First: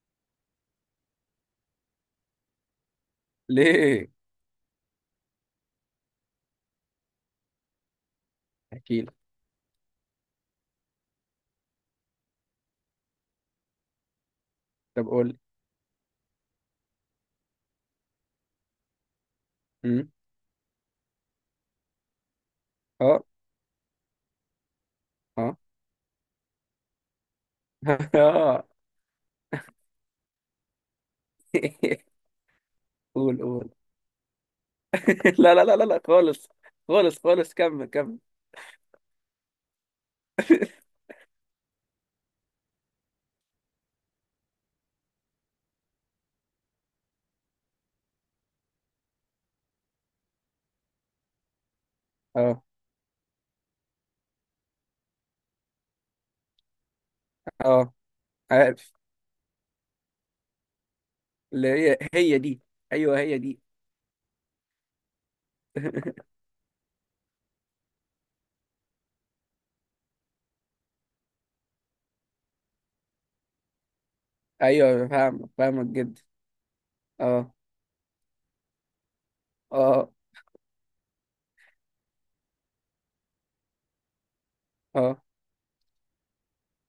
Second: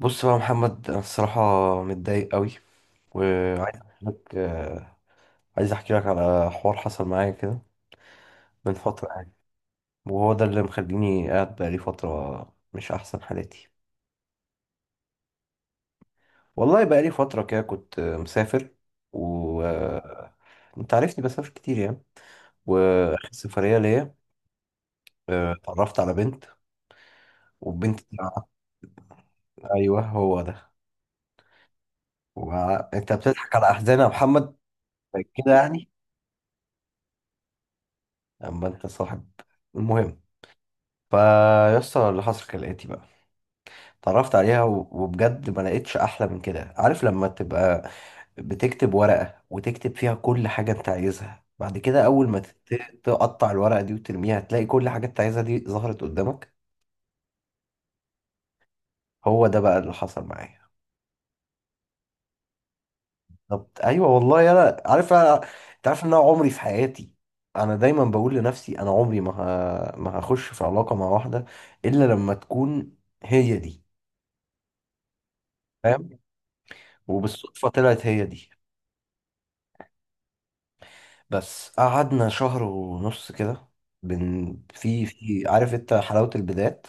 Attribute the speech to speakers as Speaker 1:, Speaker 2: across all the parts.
Speaker 1: بص بقى يا محمد، انا الصراحه متضايق قوي وعايز احكي
Speaker 2: ليه؟
Speaker 1: لك عايز احكي لك على حوار حصل معايا كده من
Speaker 2: احكي
Speaker 1: فتره
Speaker 2: لي.
Speaker 1: يعني. وهو ده اللي مخليني قاعد بقالي فتره مش احسن حالاتي.
Speaker 2: طب قول لي.
Speaker 1: والله بقالي فتره كده كنت مسافر و
Speaker 2: أمم،
Speaker 1: آه، انت عارفني بسافر كتير يعني.
Speaker 2: اه
Speaker 1: واخر سفريه ليا
Speaker 2: اه.
Speaker 1: اتعرفت على بنت، والبنت دي
Speaker 2: اه.
Speaker 1: ايوه هو ده. انت
Speaker 2: قول
Speaker 1: بتضحك على
Speaker 2: قول.
Speaker 1: احزاني يا محمد، كده
Speaker 2: لا لا لا لا
Speaker 1: يعني،
Speaker 2: لا خالص. خالص خالص كمل كمل.
Speaker 1: اما انت صاحب. المهم، فيسطا اللي حصل كالآتي بقى. اتعرفت عليها وبجد ما لقيتش احلى من كده. عارف لما تبقى بتكتب ورقة وتكتب فيها كل حاجة انت عايزها، بعد كده اول ما
Speaker 2: اه
Speaker 1: تقطع الورقة دي وترميها، تلاقي كل حاجة انت عايزها دي ظهرت قدامك.
Speaker 2: اه عارف.
Speaker 1: هو ده بقى اللي حصل معايا.
Speaker 2: اللي هي هي دي. ايوه هي دي.
Speaker 1: بالظبط، ايوه والله انا عارف. انا انت عارف ان انا عمري في حياتي، انا دايما بقول لنفسي انا عمري ما هخش في علاقة مع واحدة الا لما تكون هي دي.
Speaker 2: ايوه، فاهمك فاهمك
Speaker 1: فاهم
Speaker 2: جدا. اه
Speaker 1: وبالصدفة طلعت هي دي.
Speaker 2: اه
Speaker 1: بس قعدنا شهر ونص كده. بن في
Speaker 2: اه.
Speaker 1: في عارف انت حلاوة البدايات،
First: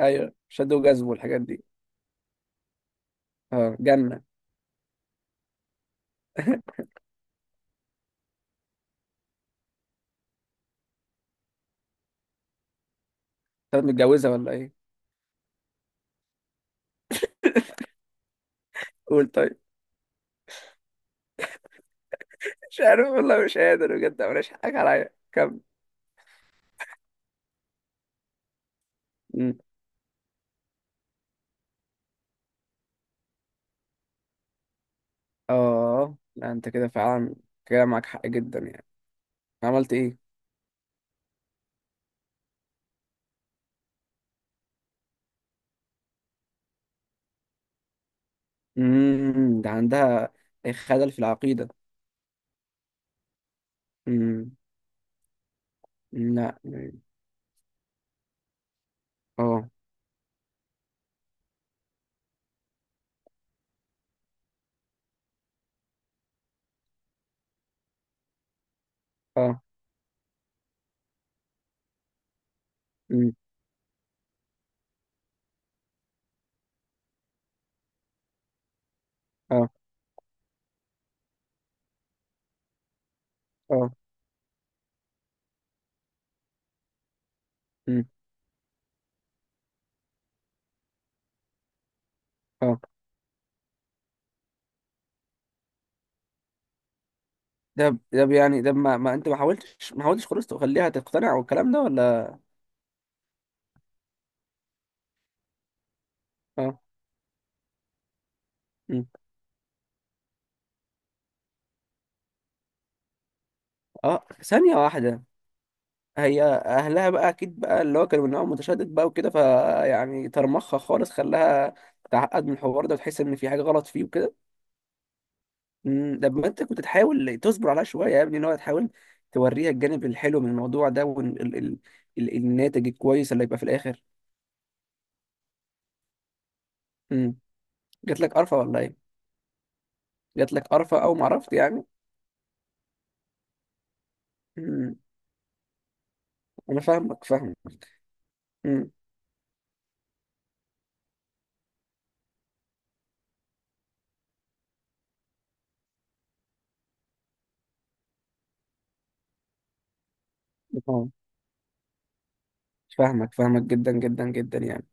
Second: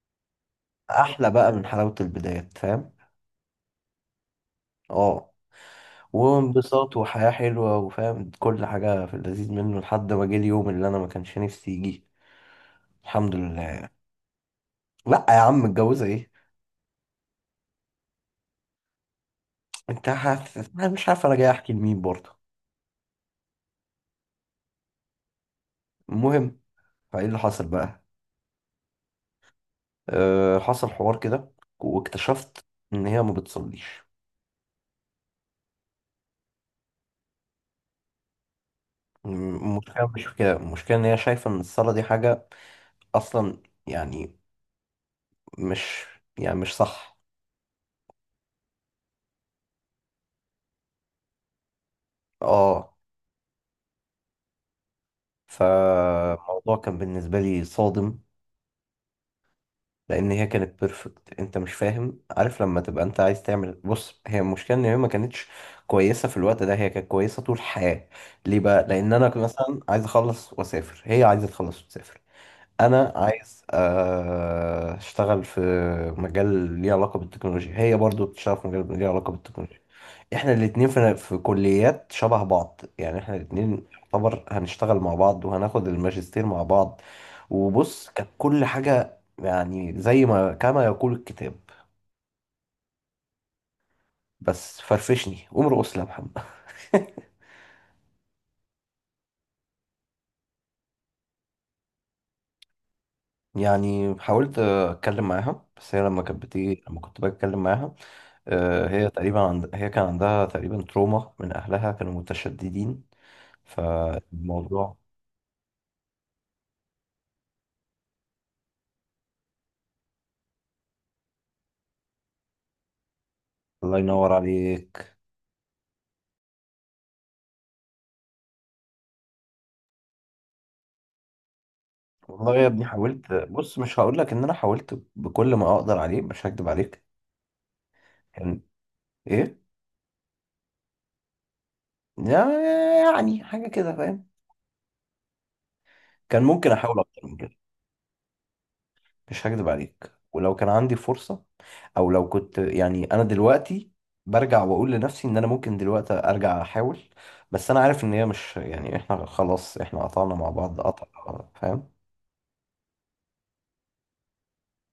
Speaker 2: ايوه، شادو جذب
Speaker 1: احلى
Speaker 2: والحاجات
Speaker 1: بقى
Speaker 2: دي.
Speaker 1: من حلاوة البدايات، فاهم؟
Speaker 2: اه، جنة.
Speaker 1: اه. وانبساط وحياة حلوة وفاهم كل حاجة في اللذيذ منه لحد ما جه اليوم اللي انا ما كانش نفسي يجي. الحمد
Speaker 2: طب،
Speaker 1: لله.
Speaker 2: متجوزة ولا ايه؟
Speaker 1: لا يا عم، متجوزة ايه!
Speaker 2: قول طيب.
Speaker 1: أنا مش عارف انا جاي احكي لمين برضه.
Speaker 2: مش عارف والله، مش قادر بجد، مفيش حاجة عليا، كمل.
Speaker 1: المهم، فايه اللي حصل بقى.
Speaker 2: أمم.
Speaker 1: أه، حصل حوار كده واكتشفت ان هي ما بتصليش.
Speaker 2: اه لا، انت كده فعلا. كده معاك حق جدا يعني.
Speaker 1: م-
Speaker 2: عملت
Speaker 1: المشكلة مش
Speaker 2: ايه؟
Speaker 1: في كده، المشكلة ان هي شايفة ان الصلاة دي حاجة اصلا، يعني مش، يعني مش صح.
Speaker 2: ده عندها خلل في العقيدة.
Speaker 1: اه.
Speaker 2: امم. لا.
Speaker 1: فالموضوع كان بالنسبه لي صادم،
Speaker 2: اه.
Speaker 1: لان هي كانت بيرفكت. انت مش فاهم؟ عارف لما تبقى انت عايز تعمل، بص، هي المشكله ان هي ما كانتش كويسه في الوقت ده، هي كانت كويسه طول الحياه. ليه بقى؟ لان انا كنت
Speaker 2: اه.
Speaker 1: مثلا عايز اخلص واسافر، هي عايزه تخلص وتسافر. انا
Speaker 2: امم.
Speaker 1: عايز اشتغل في مجال ليه علاقه بالتكنولوجيا، هي برضو بتشتغل في مجال ليه علاقه
Speaker 2: اه.
Speaker 1: بالتكنولوجيا. احنا الاتنين في كليات شبه بعض، يعني احنا الاتنين
Speaker 2: اه.
Speaker 1: يعتبر هنشتغل مع بعض وهناخد الماجستير مع بعض.
Speaker 2: امم.
Speaker 1: وبص، كانت كل حاجة يعني زي ما كما يقول الكتاب.
Speaker 2: اه.
Speaker 1: بس فرفشني قوم ارقص لي يا محمد.
Speaker 2: ده يعني ده ما انت ما حاولتش ما حاولتش خالص تخليها تقتنع والكلام ده، ولا؟
Speaker 1: يعني حاولت اتكلم معاها، بس هي لما كانت
Speaker 2: اه.
Speaker 1: بتيجي، لما كنت بتكلم معاها
Speaker 2: امم.
Speaker 1: هي تقريبا هي كان عندها تقريبا تروما من اهلها، كانوا متشددين.
Speaker 2: اه، ثانية
Speaker 1: فالموضوع.
Speaker 2: واحدة. هي اهلها بقى اكيد بقى، اللي هو كانوا من نوع متشدد بقى وكده، فيعني طرمخها خالص، خلاها تعقد من الحوار ده وتحس ان في حاجة غلط
Speaker 1: الله
Speaker 2: فيه
Speaker 1: ينور
Speaker 2: وكده.
Speaker 1: عليك.
Speaker 2: طب، ما انت كنت تحاول تصبر عليها شويه يا ابني، ان هو تحاول توريها الجانب الحلو من الموضوع ده،
Speaker 1: والله يا ابني
Speaker 2: والناتج
Speaker 1: حاولت،
Speaker 2: الكويس اللي يبقى في
Speaker 1: بص مش
Speaker 2: الاخر.
Speaker 1: هقول لك ان انا حاولت بكل ما اقدر عليه، مش هكدب عليك.
Speaker 2: مم. جات لك قرفه
Speaker 1: كان
Speaker 2: ولا ايه؟
Speaker 1: ايه؟
Speaker 2: جات لك قرفه او ما عرفت يعني.
Speaker 1: يعني حاجه كده فاهم.
Speaker 2: مم.
Speaker 1: كان ممكن
Speaker 2: انا
Speaker 1: احاول اكتر
Speaker 2: فاهمك،
Speaker 1: من
Speaker 2: فاهم.
Speaker 1: كده.
Speaker 2: مم.
Speaker 1: مش هكدب عليك، ولو كان عندي فرصه، او لو كنت يعني انا دلوقتي برجع واقول لنفسي ان انا ممكن دلوقتي ارجع احاول. بس انا عارف ان هي مش، يعني احنا خلاص، احنا قطعنا مع بعض قطع.
Speaker 2: آه،
Speaker 1: فاهم.
Speaker 2: فاهمك فاهمك جدا جدا جدا يعني.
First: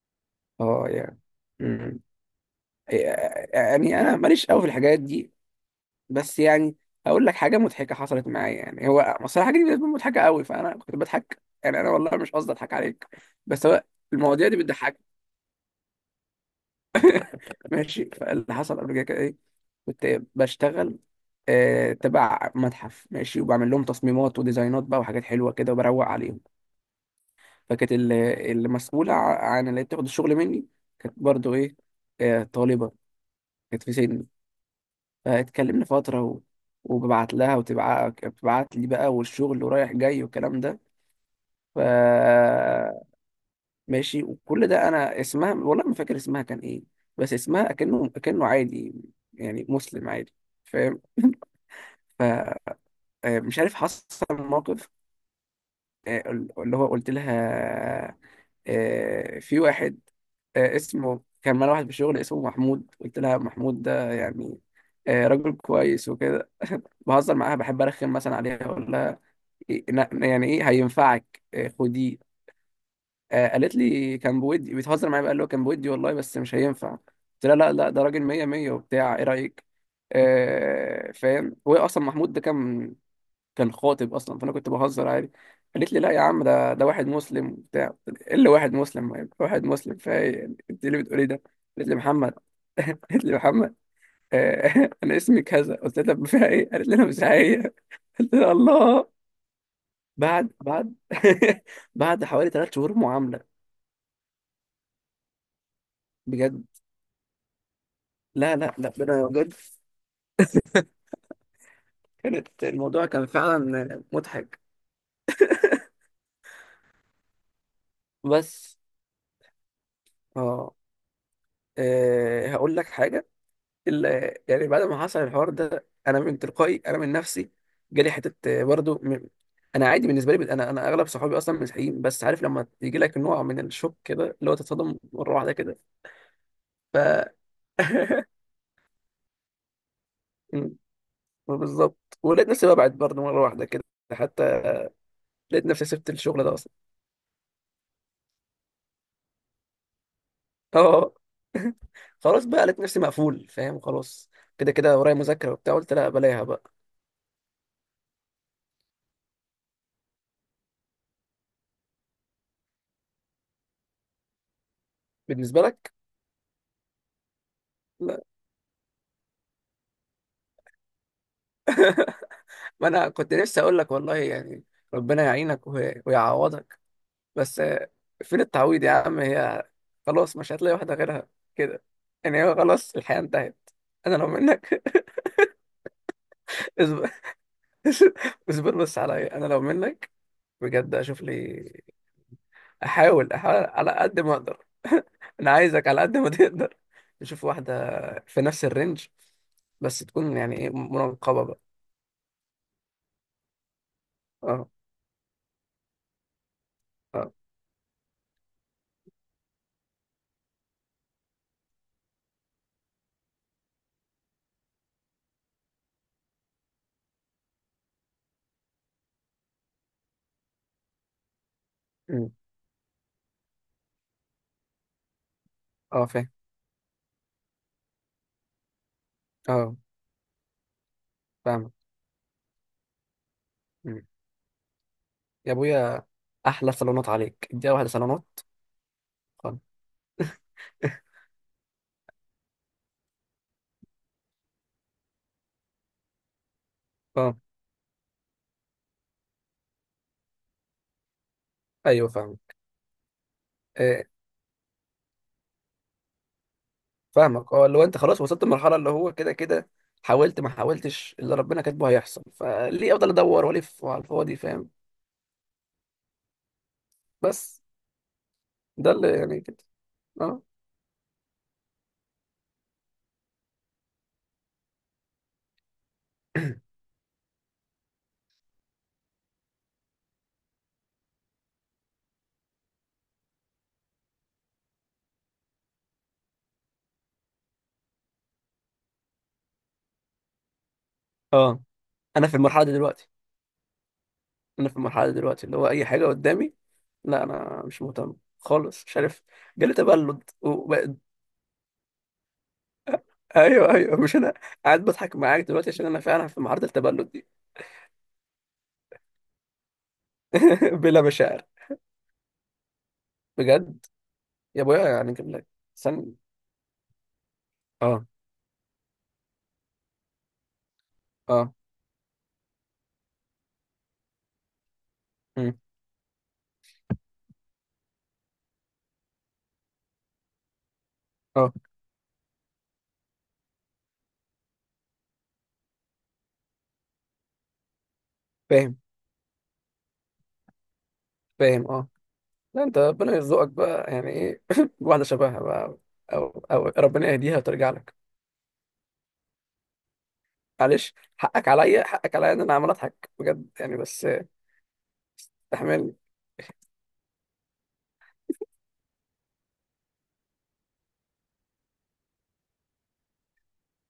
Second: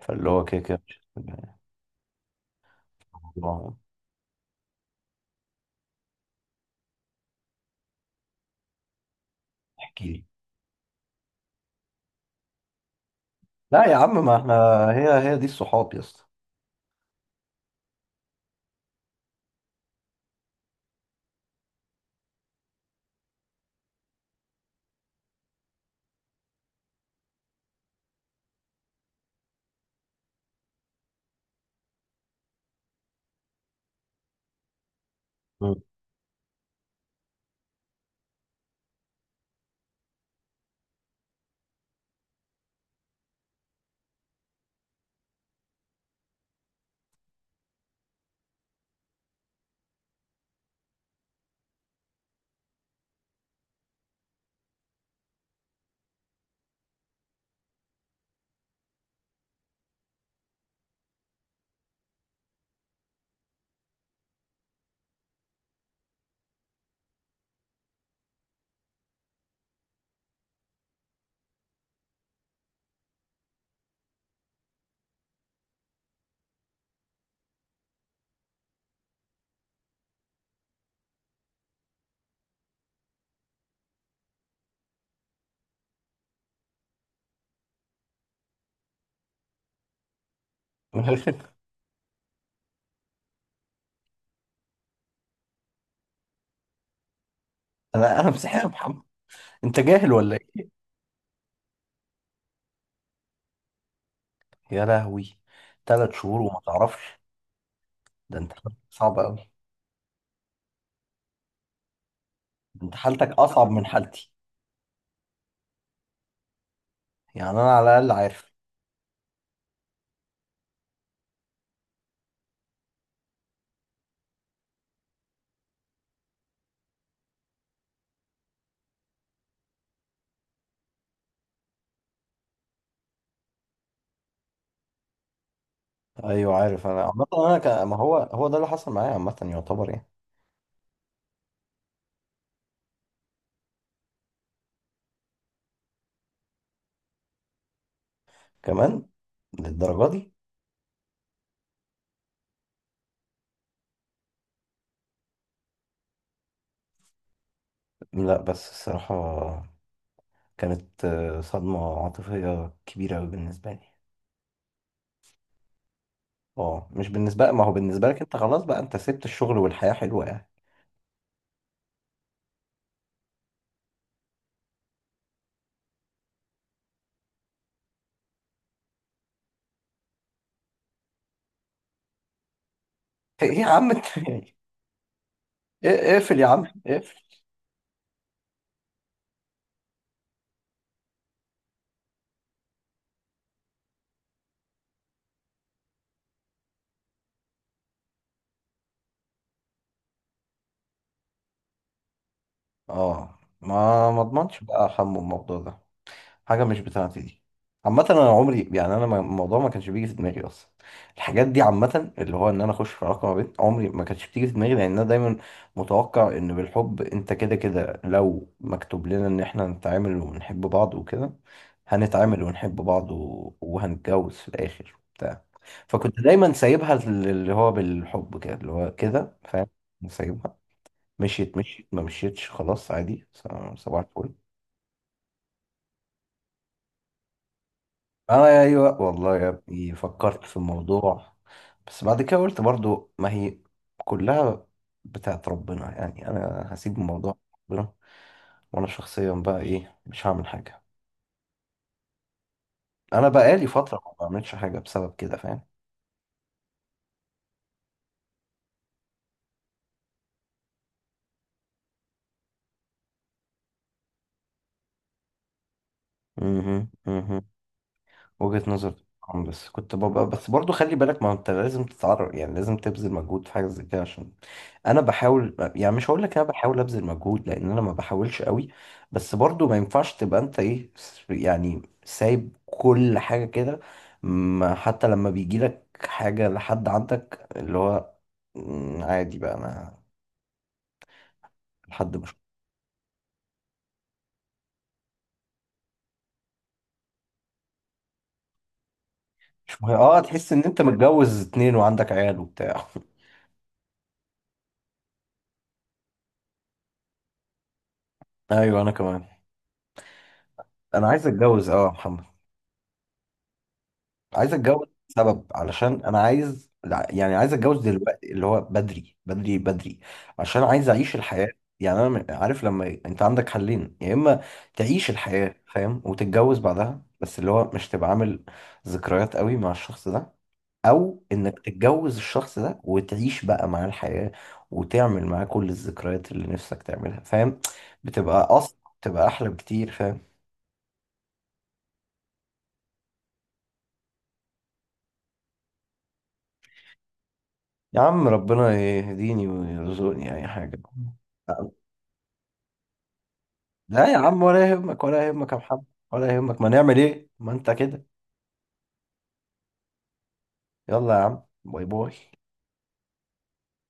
Speaker 1: فاللي هو كده كده
Speaker 2: اه
Speaker 1: مش
Speaker 2: يعني. مم.
Speaker 1: الموضوع.
Speaker 2: يعني انا ماليش قوي في الحاجات دي. بس يعني هقول لك حاجه مضحكه حصلت معايا، يعني هو اصل الحاجه دي بالنسبه لي
Speaker 1: احكي
Speaker 2: مضحكه
Speaker 1: لي.
Speaker 2: قوي، فانا كنت بضحك، يعني انا والله مش قصدي اضحك عليك. بس هو
Speaker 1: لا يا عم، ما
Speaker 2: المواضيع
Speaker 1: احنا
Speaker 2: دي بتضحك.
Speaker 1: هي هي دي الصحاب يا اسطى.
Speaker 2: ماشي، فاللي حصل قبل كده كان ايه؟ كنت بشتغل تبع متحف، ماشي، وبعمل لهم تصميمات وديزاينات بقى وحاجات حلوه كده وبروق عليهم. فكانت المسؤوله عن اللي بتاخد الشغل مني كانت برضو ايه، طالبه. كانت في سني.
Speaker 1: مم.
Speaker 2: فاتكلمنا فتره وببعت لها بتبعت لي بقى، والشغل ورايح جاي والكلام ده. ف، ماشي. وكل ده، انا اسمها والله ما فاكر اسمها كان ايه. بس اسمها اكنه عادي، يعني مسلم عادي، فاهم. فمش عارف، حصل موقف، آه، اللي هو قلت لها، في واحد، اسمه، كان معانا واحد في الشغل اسمه محمود. قلت لها محمود ده يعني راجل كويس وكده. بهزر معاها، بحب ارخم مثلا عليها، اقول لها يعني ايه هينفعك، خديه. قالت لي كان بودي، بتهزر معايا بقى، اللي هو كان بودي والله، بس مش هينفع. قلت لها لا لا، ده راجل مية مية وبتاع، ايه رأيك. فاهم، هو اصلا محمود ده كان خاطب اصلا، فانا كنت بهزر عادي. قالت لي لا يا عم، ده واحد مسلم وبتاع. قلت لها، ايه اللي واحد مسلم، يعني واحد مسلم فايه يعني؟ انت ليه بتقولي ده؟ قالت لي محمد. قالت لي محمد. انا اسمي كذا. قلت لها طب فيها ايه؟ قالت لي انا مش عاية.
Speaker 1: انا انا
Speaker 2: قلت لها
Speaker 1: مسيحي يا محمد.
Speaker 2: الله.
Speaker 1: انت جاهل ولا
Speaker 2: بعد
Speaker 1: ايه؟
Speaker 2: بعد بعد حوالي 3 شهور معاملة.
Speaker 1: يا لهوي، 3 شهور وما
Speaker 2: بجد.
Speaker 1: تعرفش؟ ده انت
Speaker 2: لا
Speaker 1: حالتك
Speaker 2: لا لا.
Speaker 1: صعبه قوي.
Speaker 2: بجد، كانت
Speaker 1: انت
Speaker 2: الموضوع كان
Speaker 1: حالتك اصعب من
Speaker 2: فعلا
Speaker 1: حالتي،
Speaker 2: مضحك.
Speaker 1: يعني انا على الاقل عارف.
Speaker 2: بس اه، هقول لك حاجة. يعني بعد ما حصل الحوار ده، أنا من تلقائي، أنا من نفسي، جالي حتة برضو أنا عادي بالنسبة لي، أنا أغلب صحابي أصلا مسيحيين، بس عارف لما يجي لك نوع من الشوك كده، اللي هو تتصدم مرة واحدة كده.
Speaker 1: ايوه عارف.
Speaker 2: ف
Speaker 1: انا عامه انا ما هو هو ده اللي حصل معايا عامه يعتبر يعني.
Speaker 2: م، بالظبط. ولقيت نفسي ببعد برضو مرة واحدة كده، حتى لقيت نفسي سبت الشغل ده أصلا.
Speaker 1: كمان للدرجه دي؟
Speaker 2: اه خلاص بقى، لقيت نفسي مقفول، فاهم. خلاص كده كده ورايا مذاكرة وبتاع، قلت لا بلاها بقى.
Speaker 1: لا بس الصراحه كانت صدمه عاطفيه كبيره قوي بالنسبه لي.
Speaker 2: بالنسبة لك؟
Speaker 1: اه مش بالنسبه، ما هو بالنسبه لك
Speaker 2: لا،
Speaker 1: انت خلاص بقى، انت سبت الشغل والحياه حلوه يعني.
Speaker 2: ما انا كنت نفسي اقول لك والله يعني، ربنا يعينك ويعوضك. بس فين التعويض يا عم، هي خلاص مش هتلاقي واحدة غيرها كده، يعني هو خلاص، الحياة
Speaker 1: ايه
Speaker 2: انتهت.
Speaker 1: يا عم انت
Speaker 2: انا لو
Speaker 1: ايه-
Speaker 2: منك.
Speaker 1: اقفل يا عم
Speaker 2: اصبر.
Speaker 1: اقفل.
Speaker 2: اصبر بس عليا، انا لو منك بجد، اشوف لي، احاول احاول على قد ما اقدر. انا عايزك على قد ما تقدر نشوف واحده في نفس الرينج، بس تكون يعني ايه، منقبه بقى.
Speaker 1: اه، ما اضمنش
Speaker 2: اه
Speaker 1: بقى حمو الموضوع ده. حاجه مش بتاعتي
Speaker 2: اه.
Speaker 1: دي. عامه انا عمري يعني انا الموضوع ما كانش بيجي في دماغي اصلا. الحاجات دي عامه اللي هو ان انا اخش في علاقه ما بين عمري ما كانتش بتيجي في دماغي، لان انا دايما متوقع ان بالحب انت كده كده لو مكتوب لنا ان احنا نتعامل ونحب بعض وكده
Speaker 2: أمم.
Speaker 1: هنتعامل ونحب بعض وهنتجوز في الاخر بتاع.
Speaker 2: اه
Speaker 1: فكنت
Speaker 2: فاهم.
Speaker 1: دايما سايبها اللي هو بالحب كده اللي هو كده فاهم.
Speaker 2: اه
Speaker 1: سايبها، مشيت
Speaker 2: فاهم.
Speaker 1: مشيت، ما مشيتش خلاص عادي
Speaker 2: أمم.
Speaker 1: صباح الفل.
Speaker 2: يا ابويا، احلى صالونات عليك، اديها واحده صالونات.
Speaker 1: اه ايوه والله يا
Speaker 2: اه.
Speaker 1: ابني فكرت في الموضوع. بس بعد كده قلت برضو ما هي كلها بتاعت ربنا، يعني انا هسيب
Speaker 2: آه.
Speaker 1: الموضوع ربنا، وانا شخصيا بقى ايه مش هعمل حاجه.
Speaker 2: ايوه فاهم.
Speaker 1: انا بقالي فتره
Speaker 2: إيه.
Speaker 1: ما بعملش حاجه بسبب كده فاهم.
Speaker 2: فاهمك، اه اللي هو انت خلاص وصلت لمرحله، اللي هو كده كده، حاولت ما حاولتش، اللي ربنا كاتبه هيحصل، فليه افضل ادور والف على الفاضي، فاهم.
Speaker 1: مهم، مهم.
Speaker 2: بس
Speaker 1: وجهة
Speaker 2: ده
Speaker 1: نظر.
Speaker 2: اللي يعني
Speaker 1: طبعاً،
Speaker 2: كده.
Speaker 1: بس كنت ببقى،
Speaker 2: اه.
Speaker 1: بس برضو خلي بالك، ما انت لازم تتعرف، يعني لازم تبذل مجهود في حاجة زي كده عشان. انا بحاول، يعني مش هقول لك انا بحاول ابذل مجهود، لان انا ما بحاولش قوي. بس برضو ما ينفعش تبقى انت ايه، يعني سايب كل حاجة كده. ما- حتى لما بيجي لك حاجة لحد عندك اللي هو مم، عادي بقى. انا
Speaker 2: اه.
Speaker 1: لحد
Speaker 2: انا في
Speaker 1: مش
Speaker 2: المرحله دي دلوقتي، انا في المرحله دي دلوقتي اللي هو اي حاجه قدامي، لا انا مش مهتم خالص، مش عارف، جالي
Speaker 1: مش مهم. اه،
Speaker 2: تبلد
Speaker 1: تحس ان انت متجوز اتنين وعندك عيال وبتاع.
Speaker 2: ايوه ايوه، مش انا قاعد بضحك معاك دلوقتي عشان انا فعلا في معرض التبلد دي.
Speaker 1: ايوه انا كمان.
Speaker 2: بلا
Speaker 1: انا عايز
Speaker 2: مشاعر.
Speaker 1: اتجوز اه محمد.
Speaker 2: بجد.
Speaker 1: عايز
Speaker 2: يا
Speaker 1: اتجوز
Speaker 2: ابويا، يعني كان
Speaker 1: سبب
Speaker 2: لك
Speaker 1: علشان
Speaker 2: سن.
Speaker 1: انا عايز، لا، يعني عايز اتجوز
Speaker 2: اه
Speaker 1: دلوقتي اللي هو بدري بدري بدري. عشان عايز اعيش الحياة.
Speaker 2: اه.
Speaker 1: يعني انا عارف لما انت عندك حلين، يا اما تعيش الحياة
Speaker 2: أمم،
Speaker 1: فاهم وتتجوز بعدها، بس اللي هو مش تبقى عامل ذكريات قوي مع الشخص ده، او
Speaker 2: اه
Speaker 1: انك تتجوز الشخص ده وتعيش بقى معاه الحياة وتعمل معاه كل الذكريات اللي نفسك تعملها فاهم. بتبقى اصلا،
Speaker 2: فاهم
Speaker 1: بتبقى احلى بكتير فاهم.
Speaker 2: فاهم. اه لا، انت ربنا يرزقك بقى، يعني ايه، واحده شبهها بقى، او ربنا يهديها وترجع لك.
Speaker 1: يا عم ربنا يهديني ويرزقني اي حاجة.
Speaker 2: معلش، حقك عليا، حقك عليا ان انا عمال اضحك بجد يعني، بس
Speaker 1: لا يا عم ولا يهمك، ولا يهمك يا محمد،
Speaker 2: استحملني.
Speaker 1: ولا يهمك، ما نعمل ايه، ما انت كده. يلا يا عم، باي باي.